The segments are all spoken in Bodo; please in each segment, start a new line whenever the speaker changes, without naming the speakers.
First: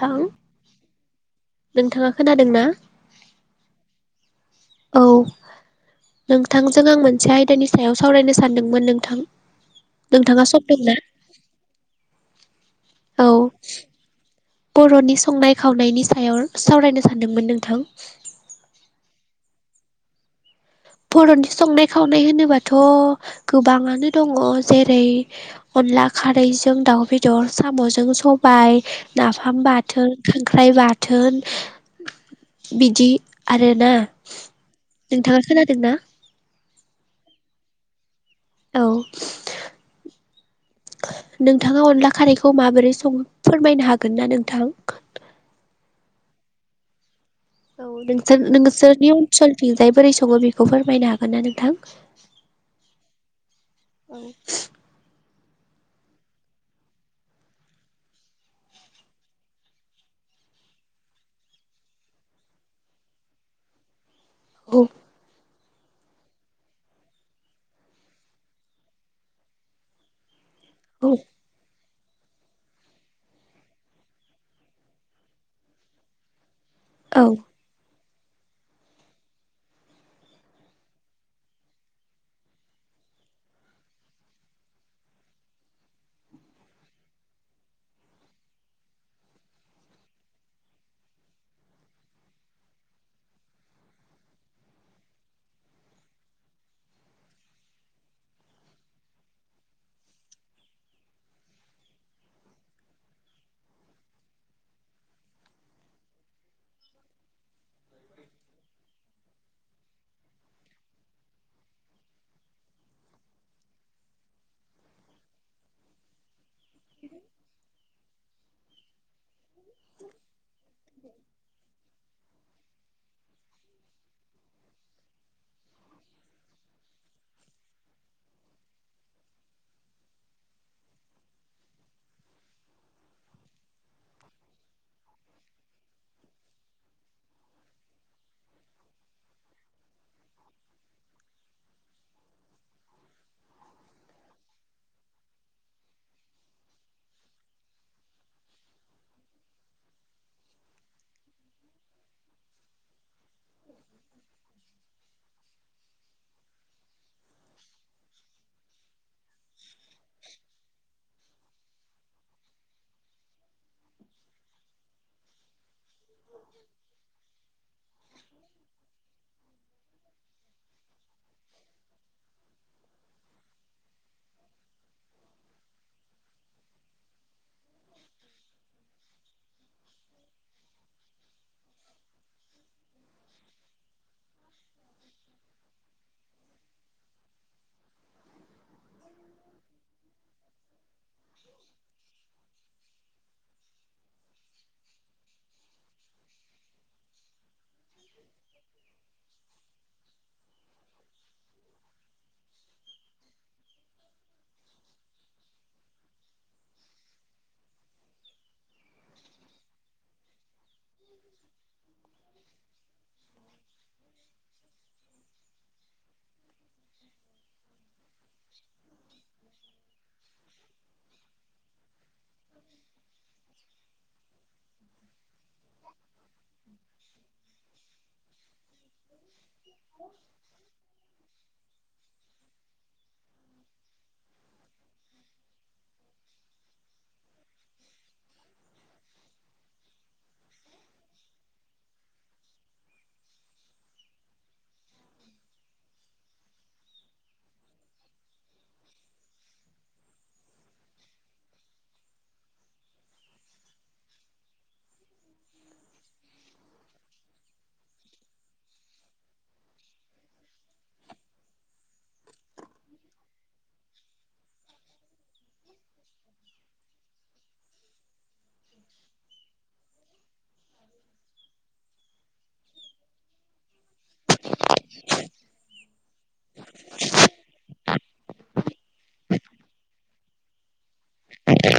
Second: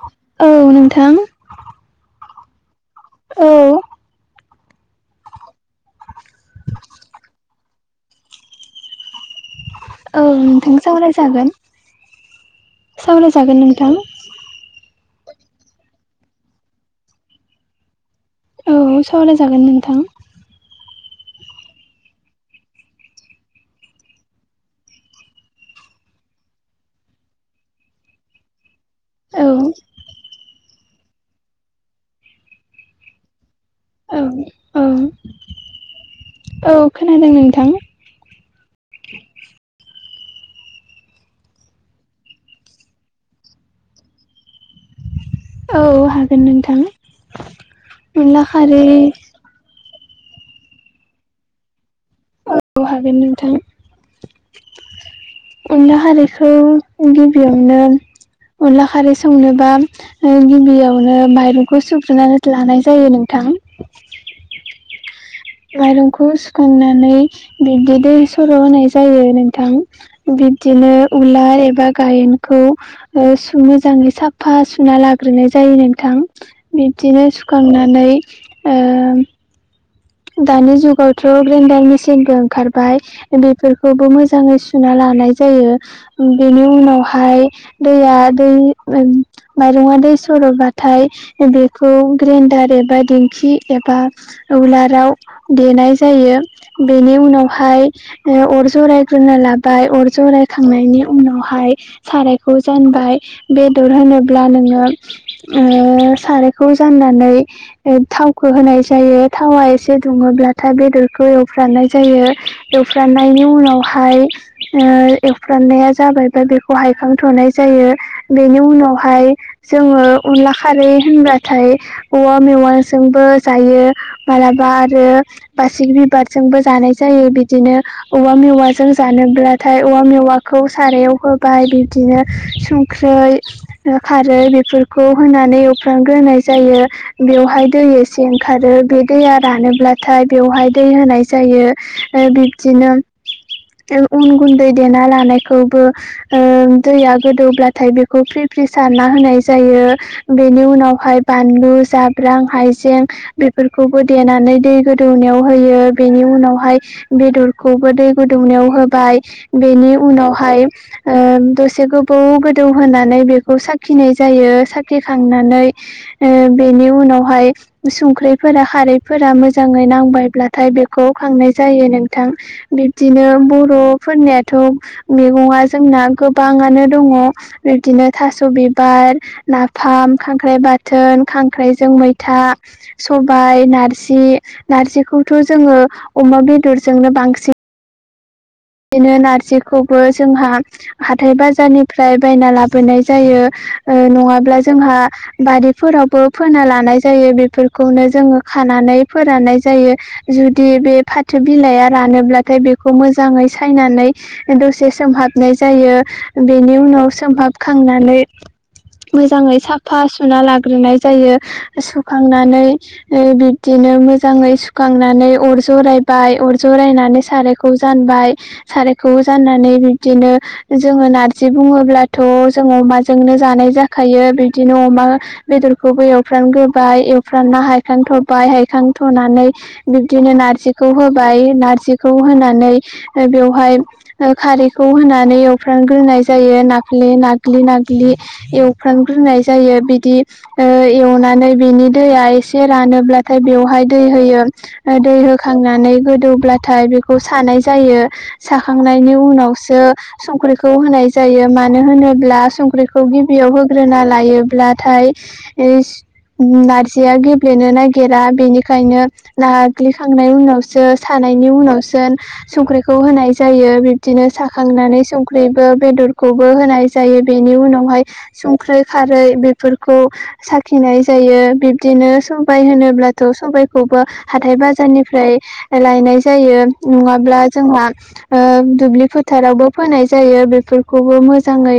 थां
औ नोंथां
नोंथाङा खोनादों ना
औ
औ नोंथांजों आं मोनसे आयदानि सायाव सावरायनो सानदोंमोन नोंथां
औ
नोंथाङा सम
नोंथां
दं ना
सावरायजागोन
औ
सावरायजागोन नोंथां
बर'नि संनाय खावनायनि सायाव सावरायनो सानदोंमोन नोंथां
औ सावराय जागोन नोंथां
बर'नि संनाय खावनाय होनोबाथ' गोबाङानो दङ जेरै अनला खारैजों दाउ बेदर साम'जों सबाय
औ
नाफाम बाथोन खांख्राइ बाथोन बिदि आरोना
औ औ
नोंथाङा खोनादों ना
औ खोनादों नोंथां
औ नोंथाङा अनला खारैखौ माबोरै संं फोरमायनो हागोन ना नोंथां
औ हागोन नोंथां
औ
अनला
नोंसोर
खारै
नोंसोरनि ओनसोलथिं जाय बोरै सङो बेखौ फोरमायनो हागोन ना नोंथां
औ हागोन नोंथां अनला हारिखौ गिबियावनो अनला खारै संनोबा गिबियावनो माइरंखौ सुग्रोनानै लानाय जायो नोंथां
औ
माइरंखौ सुखांनानै बिब्दि दै सर' होनाय जायो नोंथां बिदिनो
औ
उलार एबा। गायेनखौ मोजाङै साफा सुना लाग्रोनाय जायो नोंथां।
औ
बिब्दिनो सुखांनानै ओ। दानि जुगावथ' ग्रेन्डार मेसिनबो ओंखारबाय। बेफोरखौबो मोजाङै सुना लानाय जायो बेनि उनावहाय दैया दै माइरङा दै सरबाथाय बेखौ ग्रेन्दार एबा दिंखि एबा उलार बेयाव देनाय जायो बेनि उनावहाय अर जरायग्रोनो लाबाय अर जरायखांनायनि उनावहाय सारायखौ जानबाय बेदर होनोब्ला खौ जाननानै थावखौ होनाय जायो थावा एसे दुङोब्लाथाय बेदरखौ एवफ्रानाय जायो एवफ्रांनायनि उनावहाय। ओ एवफ्रामनाया जाबायबा बेखौ हायखांथ'नाय जायो। बेनि उनावहाय जोङो अनला खारै होनबाथाय औवा मेवाइ बा आरो बासिक बिबारजोंबो जानाय जायो बिदिनो औवा मेवाजों जानोब्लाथाय औवा मेवाखौ सारायाव होबाय बिबदिनो‌ ख्रै खारै बेफोरखौ होनानै एवफ्राम ग्रोनाय जायो बेवहाय दै एसे ओंखारो बे दैया रानोब्लाथाय बेवहाय दै होनाय जायो ओ बिब्दिनो उन गुन्दै देना लानायखौबो ओ दैया गोदौब्लाथाय बेखौ फ्रि फ्रि सारना होनाय जायो बेनि उनावहाय बानलु जाब्रां हायजें बेफोरखौबो देनानै दै गोदौनायाव होयो बेनि उनावहाय। बेदरखौबो दै गुदुंनायाव होबाय बेनि उनावहाय दसे गोबौ गोदौ होनानै बेखौ साखिनाय जायो साखिखांनानै ओ बेनि उनावहाय संख्रिफोरा खार मोजाङै नांबायब्लाथाय बेखौ खांनाय जायो नोंथां बिब्दिनो बर'फोरनियाथ' मैगङा जोंना बिबदिनो थास' बिबार नाफाम खांख्राइ बाथोन खांख्राइजों मैथा सबाय नारजि जि नारजिखौथ' जों अमा बेदरजोंनो बांसिन बिदिनो नारजिखौबो जोंहा हाथाय बाजारनिफ्राय बायना लाबोनाय जायो ओ नङाब्ला जोंहा बारिफोरावबो फोना लानाय जायो बेफोरखौनो जोङो खानानै फोराननाय जायो जुदि बे फाथो बिलाइआ रानोब्लाथाय बेखौ मोजाङै सायनानै दसे सोमहाबनाय जायो मोजाङै साफा सुना लाग्रोनाय जायो सुखांनानै ओ बिब्दिनो मोजाङै सुखांनानै अर जरायबाय अर जरायनानै सारायखौ जानबाय। सारायखौ जानानानै बिब्दिनो जोङो नारजि बुङोब्लाथ' जों अमाजोंनो जानाय जाखायो बिदिनो अमा बेदरखौबो एवफ्राम ग्रोबाय एवफ्रान ना हायखांथ'बाय हायखां थ'नानै बिब्दिनो नारजिखौ होबाय नारजिखौ होनानै बेवहाय खारैखौ होनानै एवफ्रामग्रोनाय जायो नाफ्ले नाग्लि नाग्लि एवफ्रांग्रोनाय जायो बिदि एवनानै बिनि दैया एसे रानोब्लाथाय बेवहाय दै होयो। दै होखांनानै गोदौब्लाथाय बेखौ सानाय जायो। साखांनायनि उनावसो संख्रिखौ होनाय जायो मानो होनोब्ला संख्रिखौ गिबियाव होग्रोना लायोब्लाथाय नारजिया गेब्लेनो नागिरा बेनिखायनो नाग्लिखांनायनि उनावसो सानायनि उनावसो संख्रिखौ खौ होनाय जायो बिब्दिनो साखांनानै संख्रिबो बेदरखौबो होनाय जायो बेनि उनावहाय संख्रै खारै बेफोरखौ साखिनाय जायो बिब्दिनो सबाय होनोब्लाथ' सबायखौबो हाथाय बाजारनिफ्राय लायनाय जायो नङाब्ला जोंहा ओ दुब्लि फोथारावबो फोनाय जायो बेफोरखौबो मोजाङै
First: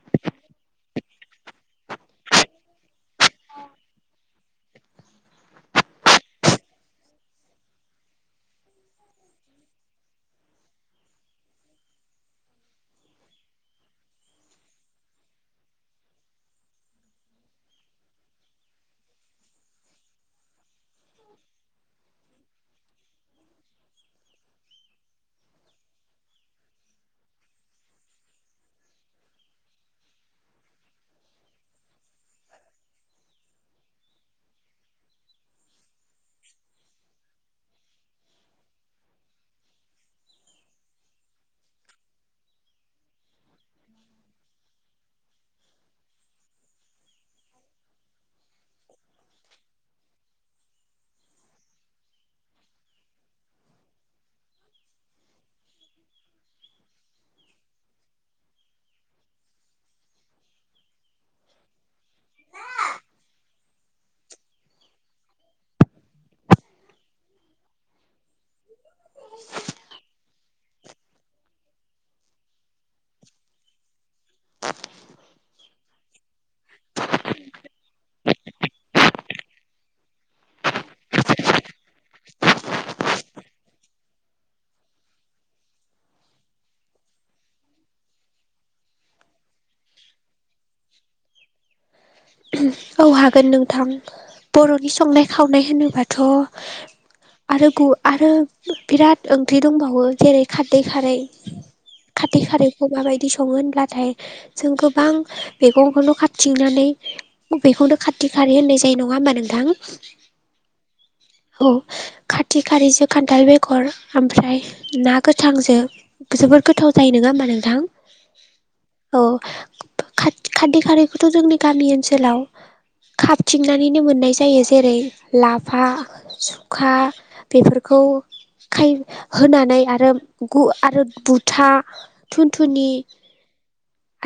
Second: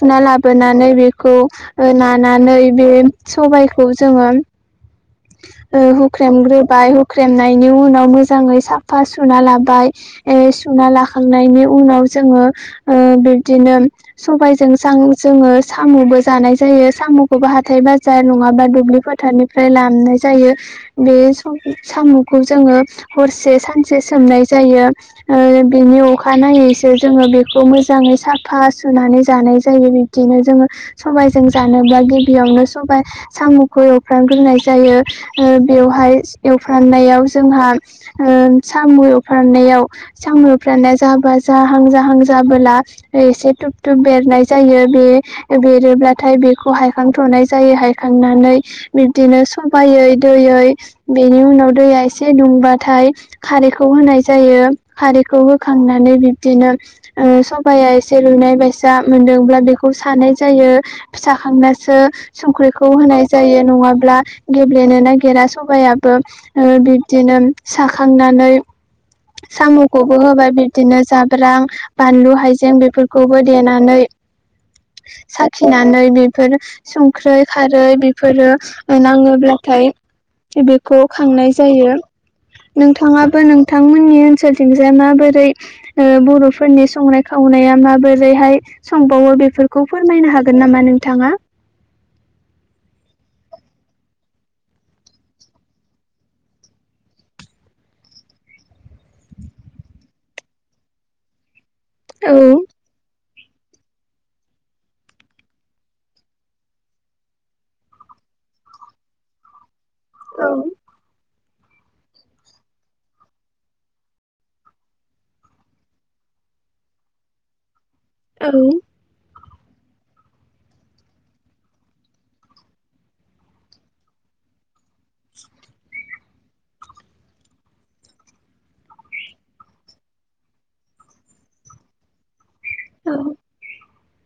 सुना लाबोनानै बेखौ ओ नानै बे सबायाइखौ जोङो ओ हुख्रेमग्रोबाय हुख्रेमनायनि उनाव मोजाङै साफा सुना लाबाय। ए सुना लाखांनायनि उनाव जोङो ओ बिबदिनो सबायजों जोङो साम'बो जानाय जायो साम'खौबो हाथाय बाजार नङाबा दुब्लि फोथारनि फ्राय लाबनाय जायो बे साम'खौ जोङो हरसे सानसे सोमनाय जायो। ओ बिनि अखाानायनायैसो जोङो बेखौ मोजाङै साफा सुनानै जानाय जायो। बिदिनो जोङो सबायाइजों जानोबा गिबियावनो सबाइ साम'खौ एवफ्रानग्रोनाय जायो ओ बेवहाय एवफ्राननायाव जोंहा ओम साम' फाननायाव साम'फ्राननाया जाबा जाहां जाहां जाबोला एसे थुब थुब बेरनाय जायो बे बेरोब्लाथाय बेखौ हायखांथ'नाय जायो हायखांनानै बिब्दिनो सबायै दैयै बेनि उनाव दैया एसे दुंबाथाय खारै खौ होनाय जायो खारैखौ होखांनानै बिब्दिनो ओ सबाया एसे रुनाय बायसा मोनदोंब्ला बेखौ सानाय जायो। फिसा खांनायसो संख्रिखौ होनाय जायो नङाब्ला गेब्लेनो नागिरा सबायाइाबो ओ बिब्दिनो साखांनानै साम'खौबो होबाय बि बिदिनो जाब्रां बानलु हाइजें बेफोरखौबो देनानै साखिनानै बेफोर संख्रै खारै बेफोरो नाङोब्लाथाय बेखौ खांनाय जायो नोंथाङा नोंथांमोननि ओनसोलथिंजाय माबोरै ओ बर'फोरनि संनाय खावनाया माबोरैहाय संबावो बेफोरखौ फोरमायनो हागोन नामा नोंथाङा?
औ हागोन नोंथां बर'नि संनाय खावनाय होनोबाथ' आरो आरो बिराद ओंख्रि दंबावो जेरै खारदै खारै [inaudible]
औ
खाारथै खारैखौ माबायदि सङो होनब्लाथाय जों गोबां मैगंखौनो खाथिंनानै बेखौनो खाारथि खाारै होननाय जायो नङा होमबा नोंथां।
औ
औ खाथि खाारिजों खान्थाल बेगर ओमफ्राय ना गोथांजों जोबोर गोथाव जायो ङा होमबा नोंथां।
औ
औ खाद खारदैखारैखौथ' जोंनि गामि ओनसोलाव खाबथिंनानैनो मोननाय जायो जेरै लाफा सुखा बेफोरखौ खाय होनानै आरो गु आरो बुथा थुनथुनि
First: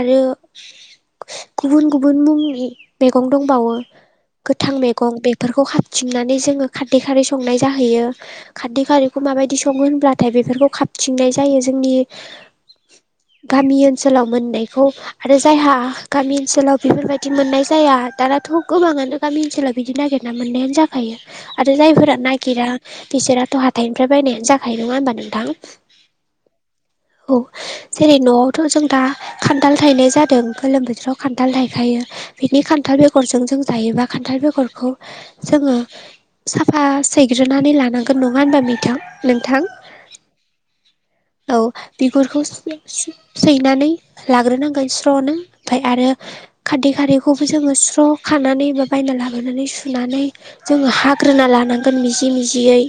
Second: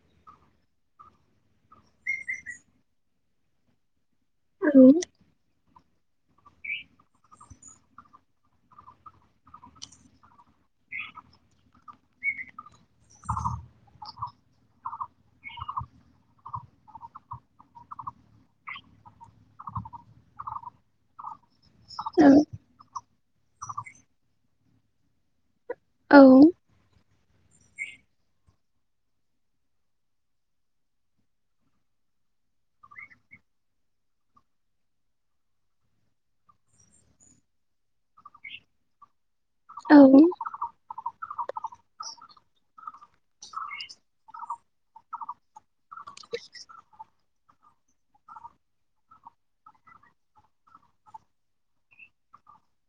आरो गुबुन- गुबुन मुंनि मेगं दंबावो। गोथां
औ
मैगं बेफोरखौ खाबथिंनानै जोङो खारदै खारै संनाय जाहैयो। खारदै खारैखौ माबायदि सङो होनब्लाथाय बेफोरखौ खाबथिंनाय जायो जोंनि गामि ओनसोलाव मोननायखौ आरो जायहा गामि ओनसोलाव बेफोरबायदि मोननाय जाया दानाथ' गोबाङानो गामि ओनसोलाव बिदि नागिरना मोननायानो जाखायो। आरो जायफोरा नागिरा बिसोराथ' हाथाइनिफ्राय बायनायानो जाखायो नङा होनबा नोंथां।
औ
औ जेरै न'आवथ' जों दा खान्थाल थायनाय जादों गोलोम बोथोराव खान्थाल थायखायो। बिनि खान्थाल बेगरजों जों जायोबा खान्थाल बेगरखौ जोङो साफा सैग्रोनानै लानांगोन नङा होनबा मिथां नोंथां
औ
औ बिगुरखौ [inaudible] सैनानै लाग्रोनांगोन स्र'नो ओमफ्राय आरो खारदै खारै बेखौबो जोङो स्र' खानानै बा बायना लाबोनानै सुनानै जोङो हाग्रोना लानांगोन मिजि मिजियै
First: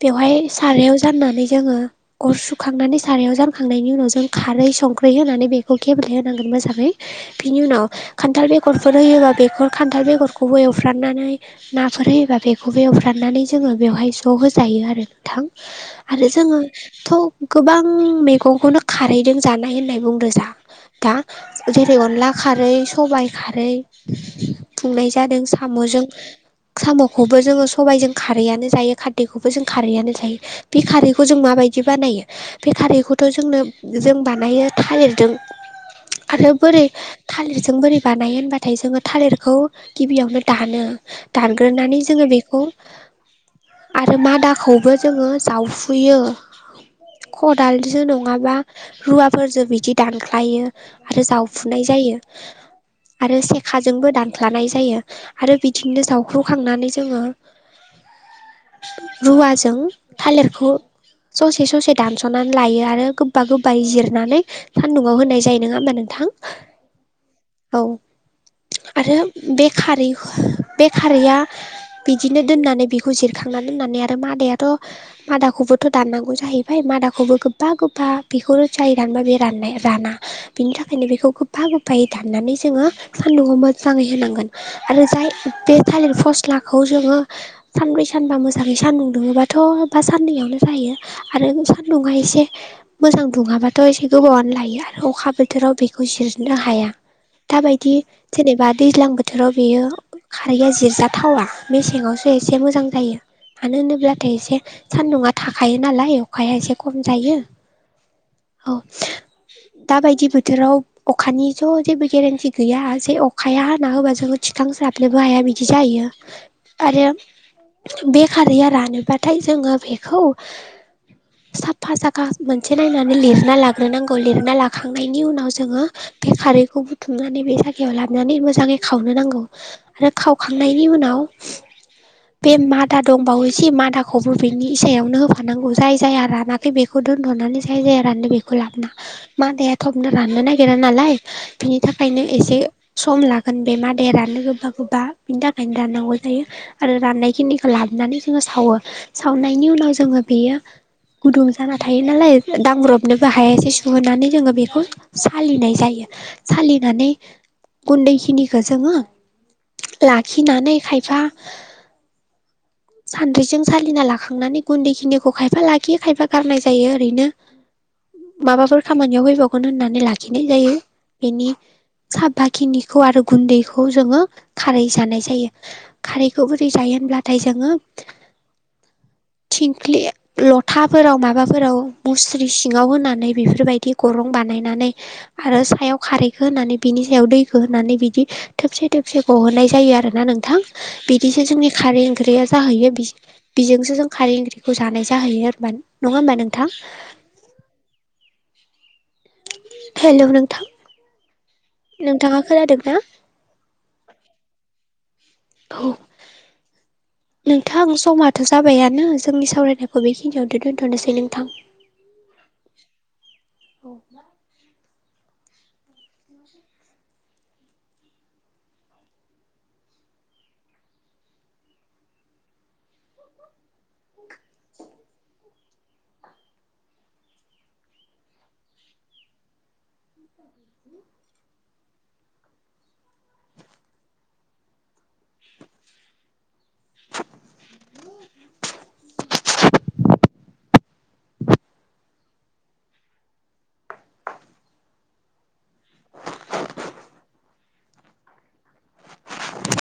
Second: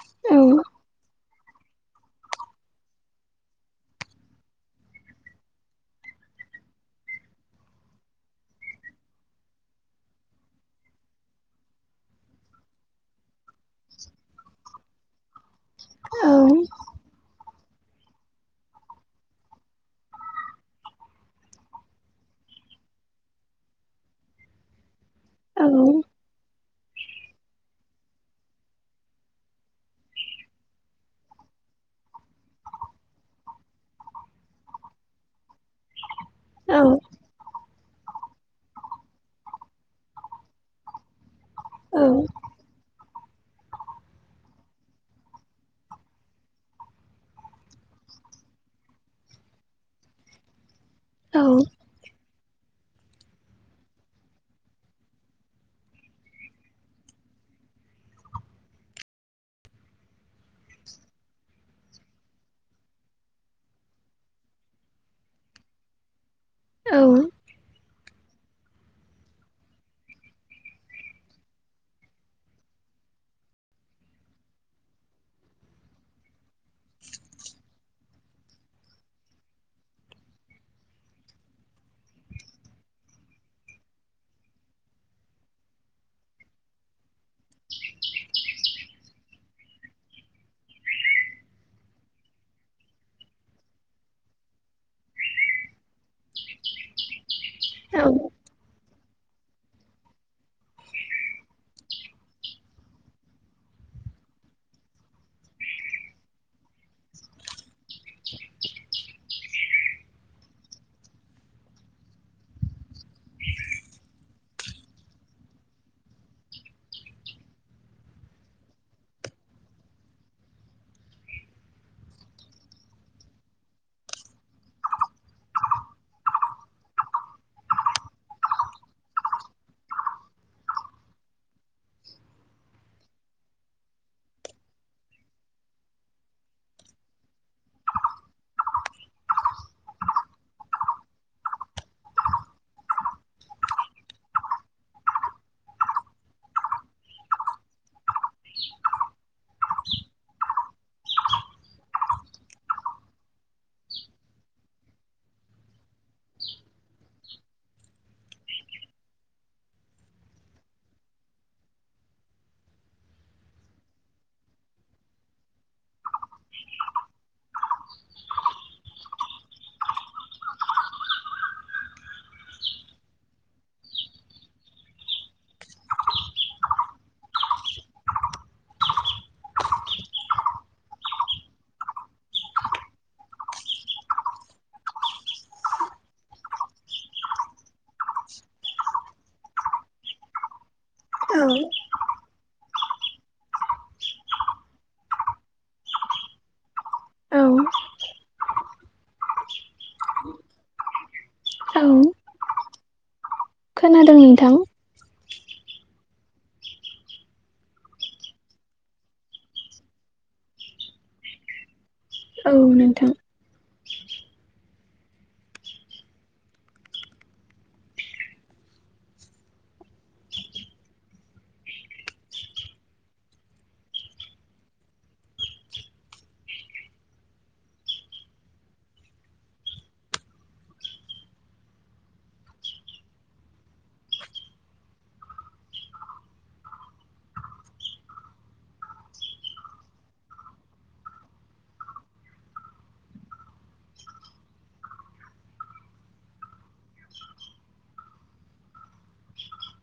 बेवहाय
औ
सारायाव जाननानै जोङो अर सुखांनानै सारायाव जानखांनायनि उनाव जों खारै संख्रै होनानै बे खौ [unintelligible] होनांगोन मोजाङै। बिनि उनाव खान्थाल बेगरफोर होयोबा बे खान्थाल बेगरखौबो एवफ्राननानै नाफोर होयोबा बेखौबो एवफ्राननानै जोङो बेवहाय स्र होजायो आरो। थां आरो जोङो थ' गोबां मेगंखौनो खारैदों जानाय होननाय बुंदो जा दा जेरै अनला खारै सबाइ खारै खुंनाय जादों साम'जों साम'खौबो जोङो सबायजों खारैआनो जायो खारदैखौबो जों खारैआनो जायो। बे खारैखौ जों माबायदि बानायो बे खारैखौथ' जोंनो जों बानायो थालिरदों आरो बोरै थालिरजों बोरै बानायो होनबाथाय जोङो थालिरखौ गिबियावनो दानो दानग्रोनानै जोङो बेखौ आरो मादाखौबो जोङो जावफुयो खदालजों नङाबा रुवाफोरजों बिदि दान लायो आरो
औ-औ-औ-औ-औ-औ-औ-औ-औ-औ
जावफुनाय जायो। आरो सेखाजोंबो दानफ्लानाय जायो आरो बिदिनो जावख्रुखांनानै जोङो रुवाजों थालिरखौ ससे ससे दानस'नानै लायो आरो गोबा गोबायै जिरनानै सानदुं आव होननाय जायो नङा होनबा नोंथां।
औ
औ आरो बे खारै बे खारैया बिदिनो दोननानै बेखौ जिरखांना दोननानै आरो मादायाथ' मादाखौबोथ' दाननांगौ जाहै ओमफाय मादाखौबो गोबा गोबफा बेखौबो जाय रानबा बे राननाय राना बिनि थाखायनो बेखौ गोफा गोफायै दाननानै जोङो सान्दुंआव मोजाङै होनांगोन। आरो जाय बे थालिर फस्लाखौ जोङो सानब्रै सानबा मोजाङै सान्दुं दुङोबाथ' बा साननैयावनो जायो। आरो सान्दुंङा एसे मोजां दुङाबाथ' एसे गोबावानो लायो। आरो अखा बोथोराव बेखौ जिरनो हाया दाबायदि जेनेबा दैज्लां बोथोराव बेयो खारैया जिरजाथावा मेसेङावसो एसे मोजां जायो। मानो होनोब्लाथाय एसे सान्दुंङा थाखायो नालाय अखाया एसे खम जायो। औ दाबायदि बोथोराव। अखानि ज' जेबो गोरोन्थि गैया जे अखाया हाना होबा जोङो थिखांसाब्लाबो हाया बिदि जायो। आरो बे खारैया रानोब्लाथाय जोङो बेखौ साफा जायगा मोनसे नायनानै लिरना लाग्रोनांगौ। खौ लिरना लाखांनायनि उनाव जोङो। बे खारैखौ बुथुमनानै बे जायगायाव लाबोनानै मोजाङै खावनो नांगौ। आरो खावखांनायनि उनाव। बे मादा दंबावो एसे मादाखौबो बेनि इसायावनो होफानांगौ जाय जाया राना। बेखौ दोनथ'नानै जाय जाय रानो बेखौ लाब मादाया थबनो राननो नागिरा नालाय बिनि थाखायनो एसे सम लागोन बे मादाया राननो गोबा गोबा बिनि थाखायनो राननांगौ जायो। आरो राननाय खिनिखौ लाबोनानै जोङो सावो सावनायनि उनाव जोङो बेयो गुदुं जाना थायो नालाय दांब्रबनोबो हाय एसे सुहोनानै जोङो बेखौ सालिनाय जायो सालिनानै गुन्दैखिनिखौ जोङो लाखिनानै खायफा सानद्रिजों सालिना लाखांनानै गुन्दैखिनिखौ खायफा लाखियो खायफा गारनाय जायो ओरैनो। माबाफोर खामानियाव फैबावगोन होननानै लाखिनाय जायो बेनि। साबा खिनिखौ आरो गुन्दैखौ जोङो खारै जानाय जायो। खारैखौ बोरै जायो होनब्लाथाय जोङो। थिंख्लि लथाफोराव माबाफोराव मुस्रि सिङाव होनानै बेफोरबायदि गरं बानायनानै आरो सायाव खारैखौ होनानै बिनि सायाव दैखौ होनानै बिदि थोबसे थोबसे गहोननाय जायो आरोना नोंथां बिदिसो जोंनि खारै ओंख्रि आरो जाहैयो बिजोंसो जों खारै ओंख्रिखौ जानाय जाहैयो नङा होमबा नोंथां।
औ।
हेलौ नोंथां नोंथाङा खोनादोंना।
खोनादों नोंथां।
औ। नोंथां समाथ' जाबायानो जोंनि सावरायनायखौ बेखिनियावथ' दोन्थ'नोसै नोंथां।
औ नोंथां
औ